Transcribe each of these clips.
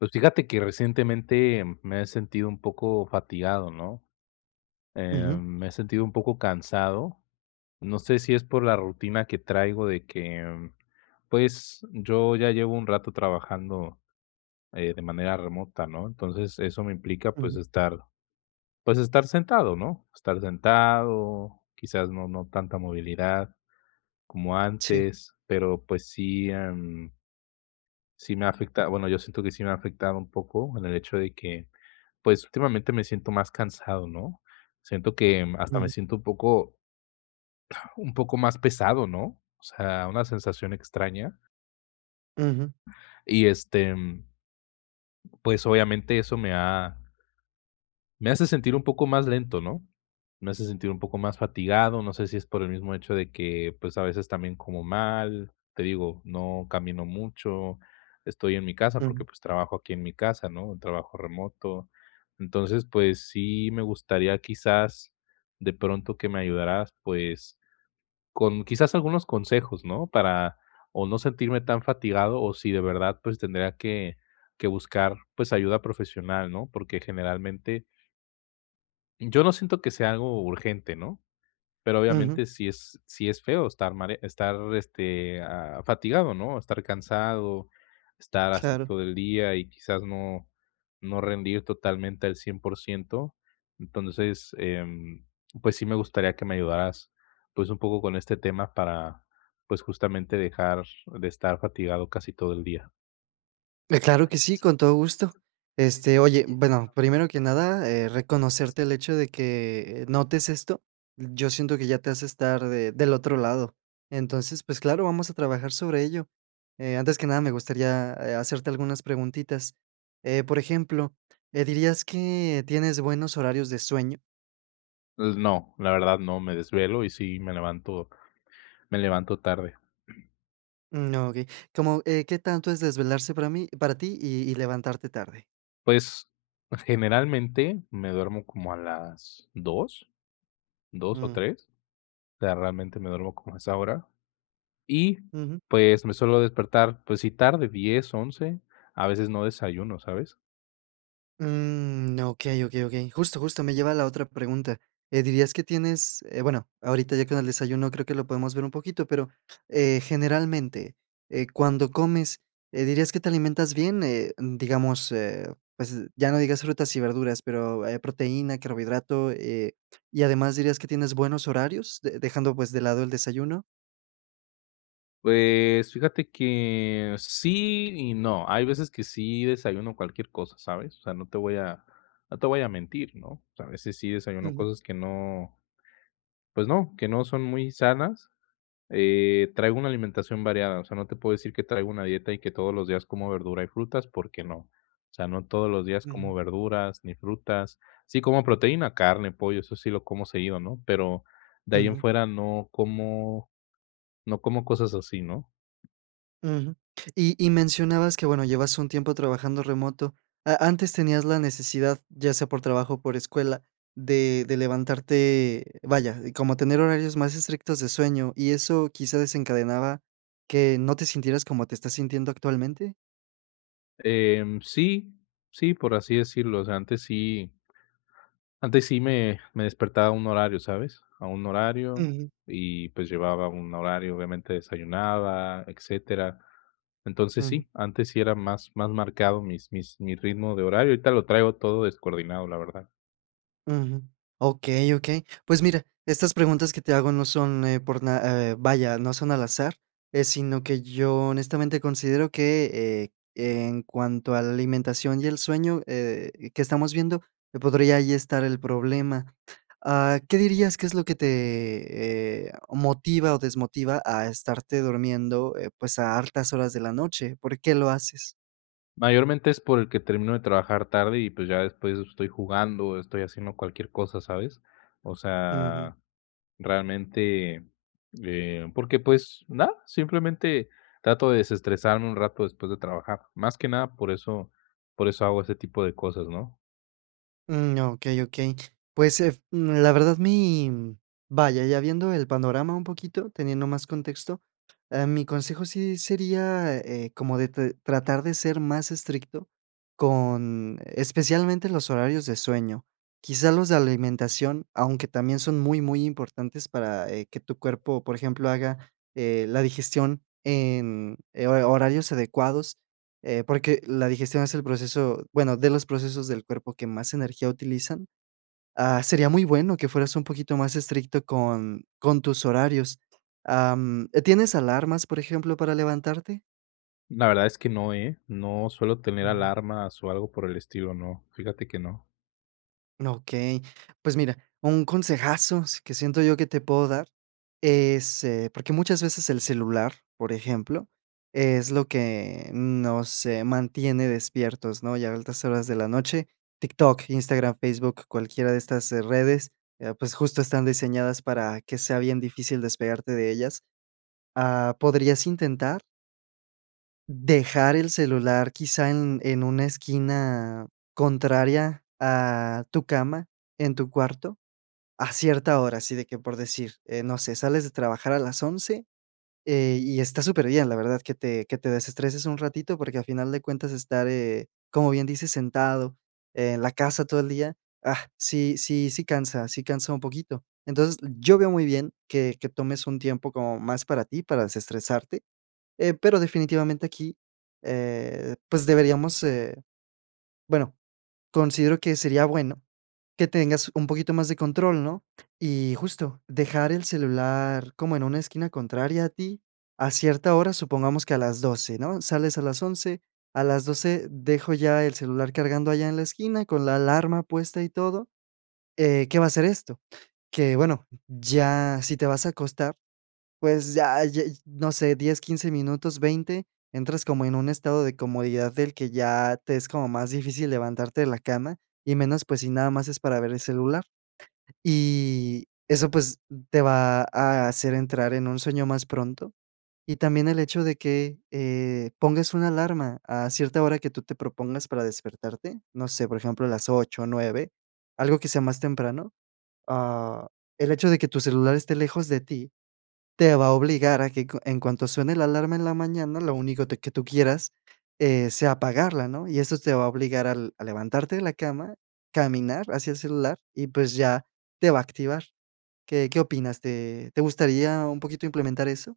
Pues, fíjate que recientemente, mm, me he sentido un poco fatigado, ¿no? Em, Ujú. me he sentido un poco cansado. No sé si es por la rutina que traigo, de que, mm, pues, yo ya llevo un rato trabajando, eh, de manera remota, ¿no? Entonces, eso me implica, pues Ujú. estar pues estar sentado, ¿no? Estar sentado, quizás no no tanta movilidad como Sí. antes, pero, pues sí, em sí me ha afecta bueno, yo siento que sí me ha afectado un poco en el hecho de que, pues últimamente me siento más cansado, ¿no? Siento que, mm, hasta me Ujú. siento un poco un poco más pesado, ¿no? O sea, una sensación extraña. Ujú. Y, este, em, pues, obviamente, eso me ha me ha me hace sentir un poco más lento, ¿no? Me hace sentir un poco más fatigado, no sé si es por el mismo hecho de que, pues, a veces también como mal, te digo, no camino mucho, estoy en mi casa porque, Ujú. pues, trabajo aquí en mi casa, ¿no?, trabajo remoto. Entonces, pues, sí me gustaría, quizás, de pronto, que me ayudaras, pues, con quizás algunos consejos, ¿no? Para o no sentirme tan fatigado, o si de verdad, pues, tendría que que buscar, pues, ayuda profesional, ¿no? Porque, generalmente yo no siento que sea algo urgente, ¿no? Pero, Ujú. obviamente, sí es sí es feo estar estar mare estar este, ah, fatigado, ¿no?, estar cansado, estar así Claro. todo el día y quizás no no rendir totalmente al 100%. Entonces, em, pues sí me gustaría que me ayudaras, pues, un poco con este tema para, pues justamente dejar de estar fatigado casi todo el día. Eh, claro que sí, con todo gusto. Este, oye, bueno, primero que nada, eh, reconocerte el hecho de que notes esto, yo siento que ya te hace estar de del otro lado. Entonces, pues, claro, vamos a trabajar sobre ello. Eh, antes que nada, me gustaría, eh, hacerte algunas preguntitas. Eh, por ejemplo, eh, ¿dirías que tienes buenos horarios de sueño? Pues, no, la verdad, no, me desvelo y sí me levanto me levanto tarde. Mm, okey. ¿Cómo eh, qué tanto es desvelarse para mí para ti, y y levantarte tarde? Pues, generalmente, me duermo como a las 2, 2 o Mm. 3, o sea, realmente me duermo como a esa hora, y, Ujú. pues, me suelo despertar, pues, sí tarde, 10, 11, a veces no desayuno, ¿sabes? Mm, okey, okey, okey. Justo, justo, me lleva a la otra pregunta. Eh, ¿dirías que tienes, eh, bueno, ahorita ya con el desayuno creo que lo podemos ver un poquito, pero, eh, generalmente, eh, cuando comes, eh, ¿dirías que te alimentas bien? Eh, digamos, eh, pues, ya no digas frutas y verduras, pero, eh, proteína, carbohidrato, eh, y además, ¿dirías que tienes buenos horarios de dejando, pues, de lado el desayuno? Pues fíjate que sí y no. Hay veces que sí desayuno cualquier cosa, ¿sabes?, o sea, no te voy a no te voy a mentir, ¿no?, o sea, a veces sí desayuno Ujú. cosas que no pues no, que no son muy sanas. Eh, traigo una alimentación variada, o sea, no te puedo decir que traigo una dieta y que todos los días como verdura y frutas, porque no, o sea, no todos los días como Ujú. verduras ni frutas, sí como proteína, carne, pollo, eso sí lo como seguido, ¿no?, pero de ahí en Ujú. fuera no como no como cosas así, ¿no? Ujú. Y y mencionabas que, bueno, llevas un tiempo trabajando remoto. ¿A antes tenías la necesidad, ya sea por trabajo o por escuela, de de levantarte vaya, como tener horarios más estrictos de sueño, y eso quizá desencadenaba que no te sintieras como te estás sintiendo actualmente? Eh, sí, sí, por así decirlo, o sea, antes sí antes sí me me despertaba a un horario, ¿sabes?, a un horario Ujú. y, pues, llevaba un horario, obviamente, desayunaba, etcétera, entonces, Ujú. sí, antes sí era más más marcado mis mis mi ritmo de horario, ahorita lo traigo todo descoordinado, la verdad. Ujú. Okey, okey. Pues, mira, estas preguntas que te hago no son, eh, por na eh, vaya, no son al azar, eh, sino que yo honestamente considero que, eh, en cuanto a la alimentación y el sueño, eh, que estamos viendo, que podría ahí estar el problema. Ah, ¿qué dirías que es lo que te, eh, motiva o desmotiva a estarte durmiendo, eh, pues, a altas horas de la noche? ¿Por qué lo haces? Mayormente, es porque termino de trabajar tarde y, pues, ya después estoy jugando, o estoy haciendo cualquier cosa, ¿sabes? O Ujú. sea, realmente, eh, porque, pues, nada, simplemente trato de desestresarme un rato después de trabajar. Más que nada, por eso por eso hago ese tipo de cosas, ¿no? Mm, okey, okey. Pues, eh, mm, la verdad, mi, mm vaya, ya viendo el panorama un poquito, teniendo más contexto, em, mi consejo sí sería, eh eh, como de t tratar de ser más estricto con especialmente los horarios de sueño. Quizás los de alimentación, aunque también son muy, muy importantes para, eh, que tu cuerpo, por ejemplo, haga, eh, la digestión en, eh, ho horarios adecuados, eh, porque la digestión es el proceso, bueno, de los procesos del cuerpo que más energía utilizan. Ah, sería muy bueno que fueras un poquito más estricto con con tus horarios. Am, ¿tienes alarmas, por ejemplo, para levantarte? La verdad es que no, ¿eh?, no suelo tener Ujú. alarmas o algo por el estilo, no, fíjate que no. Okey. Pues, mira, un consejazo s que siento yo que te puedo dar es eh, porque muchas veces el celular, por ejemplo, es lo que nos, eh, mantiene despiertos, ¿no?, y a altas horas de la noche, TikTok, Instagram, Facebook, cualquiera de estas, eh, redes, eh, pues, justo están diseñadas para que sea bien difícil despegarte de ellas. Ah, podrías intentar dejar el celular, quizá, en en una esquina contraria a tu cama, en tu cuarto, a cierta hora. Así de que, por decir, eh, no sé, sales de trabajar a las 11, eh, y está superbien, la verdad, que te que te desestreses un ratito, porque, a final de cuentas, estar, eh, como bien dices, sentado en la casa todo el día, ah, sí sí sí cansa sí cansa un poquito. Entonces, yo veo muy bien que que tomes un tiempo como más para ti, para desestresarte. Eh, pero, definitivamente, aquí, eh, pues, deberíamos, eh, bueno, considero que sería bueno que tengas un poquito más de control, ¿no? Y, justo, dejar el celular como en una esquina contraria a ti a cierta hora, supongamos que a las 12, ¿no? Sales a las 11, a las 12 dejo ya el celular cargando allá en la esquina con la alarma puesta y todo. Eh, ¿qué va a hacer esto? Que, bueno, ya si te vas a acostar, pues, ya ya, no sé, 10, 15 minutos, 20, entras como en un estado de comodidad del que ya te es como más difícil levantarte de la cama, y menos, pues, si nada más es para ver el celular. Y eso, pues, te va a hacer entrar en un sueño más pronto. Y también el hecho de que, eh, pongas una alarma a cierta hora que tú te propongas para despertarte, no sé, por ejemplo, a las 8 o 9, algo que sea más temprano. Ah, el hecho de que tu celular esté lejos de ti, te va a obligar a que cu en cuanto suene la alarma en la mañana, lo único te que tú quieras, eh, sea apagarla, ¿no? Y estos te va a obligar al a levantarte de la cama, caminar hacia el celular y, pues, ya te va a activar. ¿Qué qué opinas?, ¿te te gustaría un poquito implementar eso?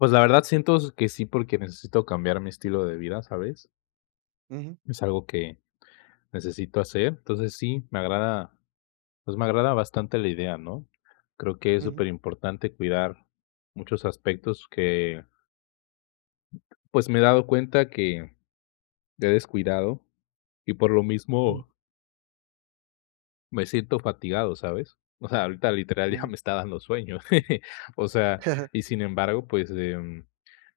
Pues, la verdad, siento s que sí, porque necesito cambiar mi estilo de vida, ¿sabes? Ujú. Es algo que necesito hacer. Entonces, sí, me agrada, pues, me agrada bastante la idea, ¿no? Creo que es Ujú. superimportante cuidar muchos aspectos que pues, me he dado cuenta que he descuidado, y por lo Mm. mismo me siento fatigado, ¿sabes? O sea, ahorita, literal, deja La me está dando sueño. O sea, y sin embargo, pues, em,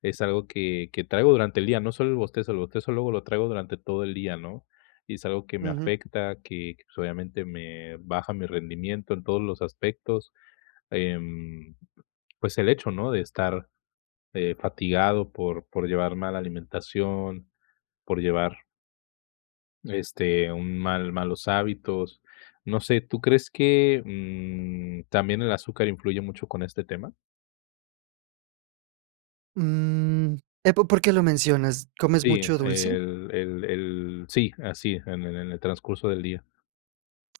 es algo que que traigo durante el día, no solo el bostezo, el bostezo luego lo traigo durante todo el día, ¿no? Y es algo que me Ujú. afecta, que, pues, obviamente, me baja mi rendimiento en todos los aspectos. Em, pues, el hecho, ¿no?, de estar, eh, fatigado por por llevar mala alimentación, por llevar este, un mal malos hábitos. No sé, ¿tú crees que, mm, también el azúcar influye mucho con este tema? Mm, eh, ¿po por qué lo mencionas? ¿Comes Sí, mucho dulce? el el el Sí, así. En el en el transcurso del día.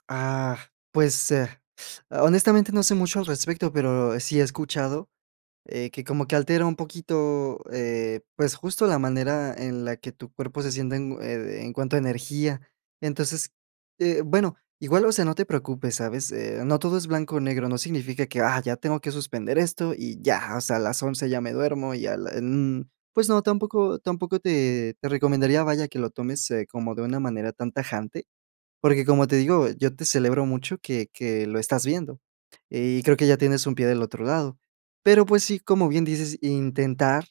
Ah, pues, eh, honestamente, no sé mucho al respecto, pero sí he escuchado, eh, que como que altera un poquito, eh, pues, justo la manera en la que tu cuerpo se siente en oh ed en cuanto a energía. Entonces, eh, bueno, igual, o sea, no te preocupes, ¿sabes?, eh, no todo es blanco o negro, no significa que, ah, ya tengo que suspender esto y ya, o sea, a las 11 ya me duermo y a la n". Pues no, tampoco tampoco te te recomendaría, vaya, que lo tomes, eh, como de una manera tan tajante. Porque como te digo, yo te celebro mucho que que lo estás viendo, y creo que ya tienes un pie del otro lado, pero, pues sí, como bien dices, intentar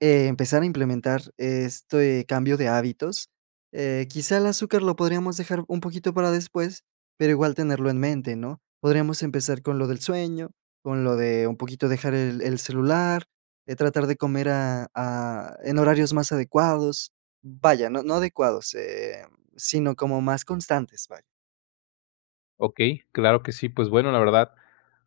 empezar a implementar este cambio de hábitos, eh, quizá el azúcar lo podríamos dejar un poquito para después, pero igual tenerlo en mente, ¿no?, podríamos empezar con lo del sueño, con lo de un poquito dejar el el celular, eh, tratar de comer a a en horarios más adecuados Vaya, no no adecuados em, sino como más constantes, vaya. Okey, claro que sí. Pues, bueno, la verdad,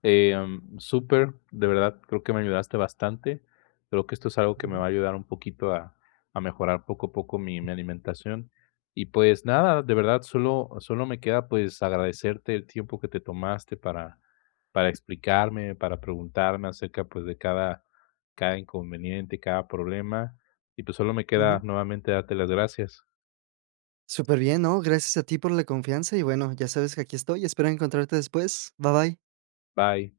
eh, mm, súper, de verdad creo que me ayudaste bastante. Creo que esto es algo que me Ujú. va a ayudar un poquito a a mejorar poco a poco mi mi alimentación, y, pues, nada, de verdad solo solo me queda, pues, agradecerte el tiempo que te tomaste para para explicarme, para preguntarme acerca, pues, de cada cada inconveniente, cada problema. Y, pues, solo me queda Ujú. nuevamente darte las gracias. Superbien, no, gracias a ti por la confianza y, bueno, ya sabes que aquí estoy y espero encontrarte después. Bye, bye. Bye.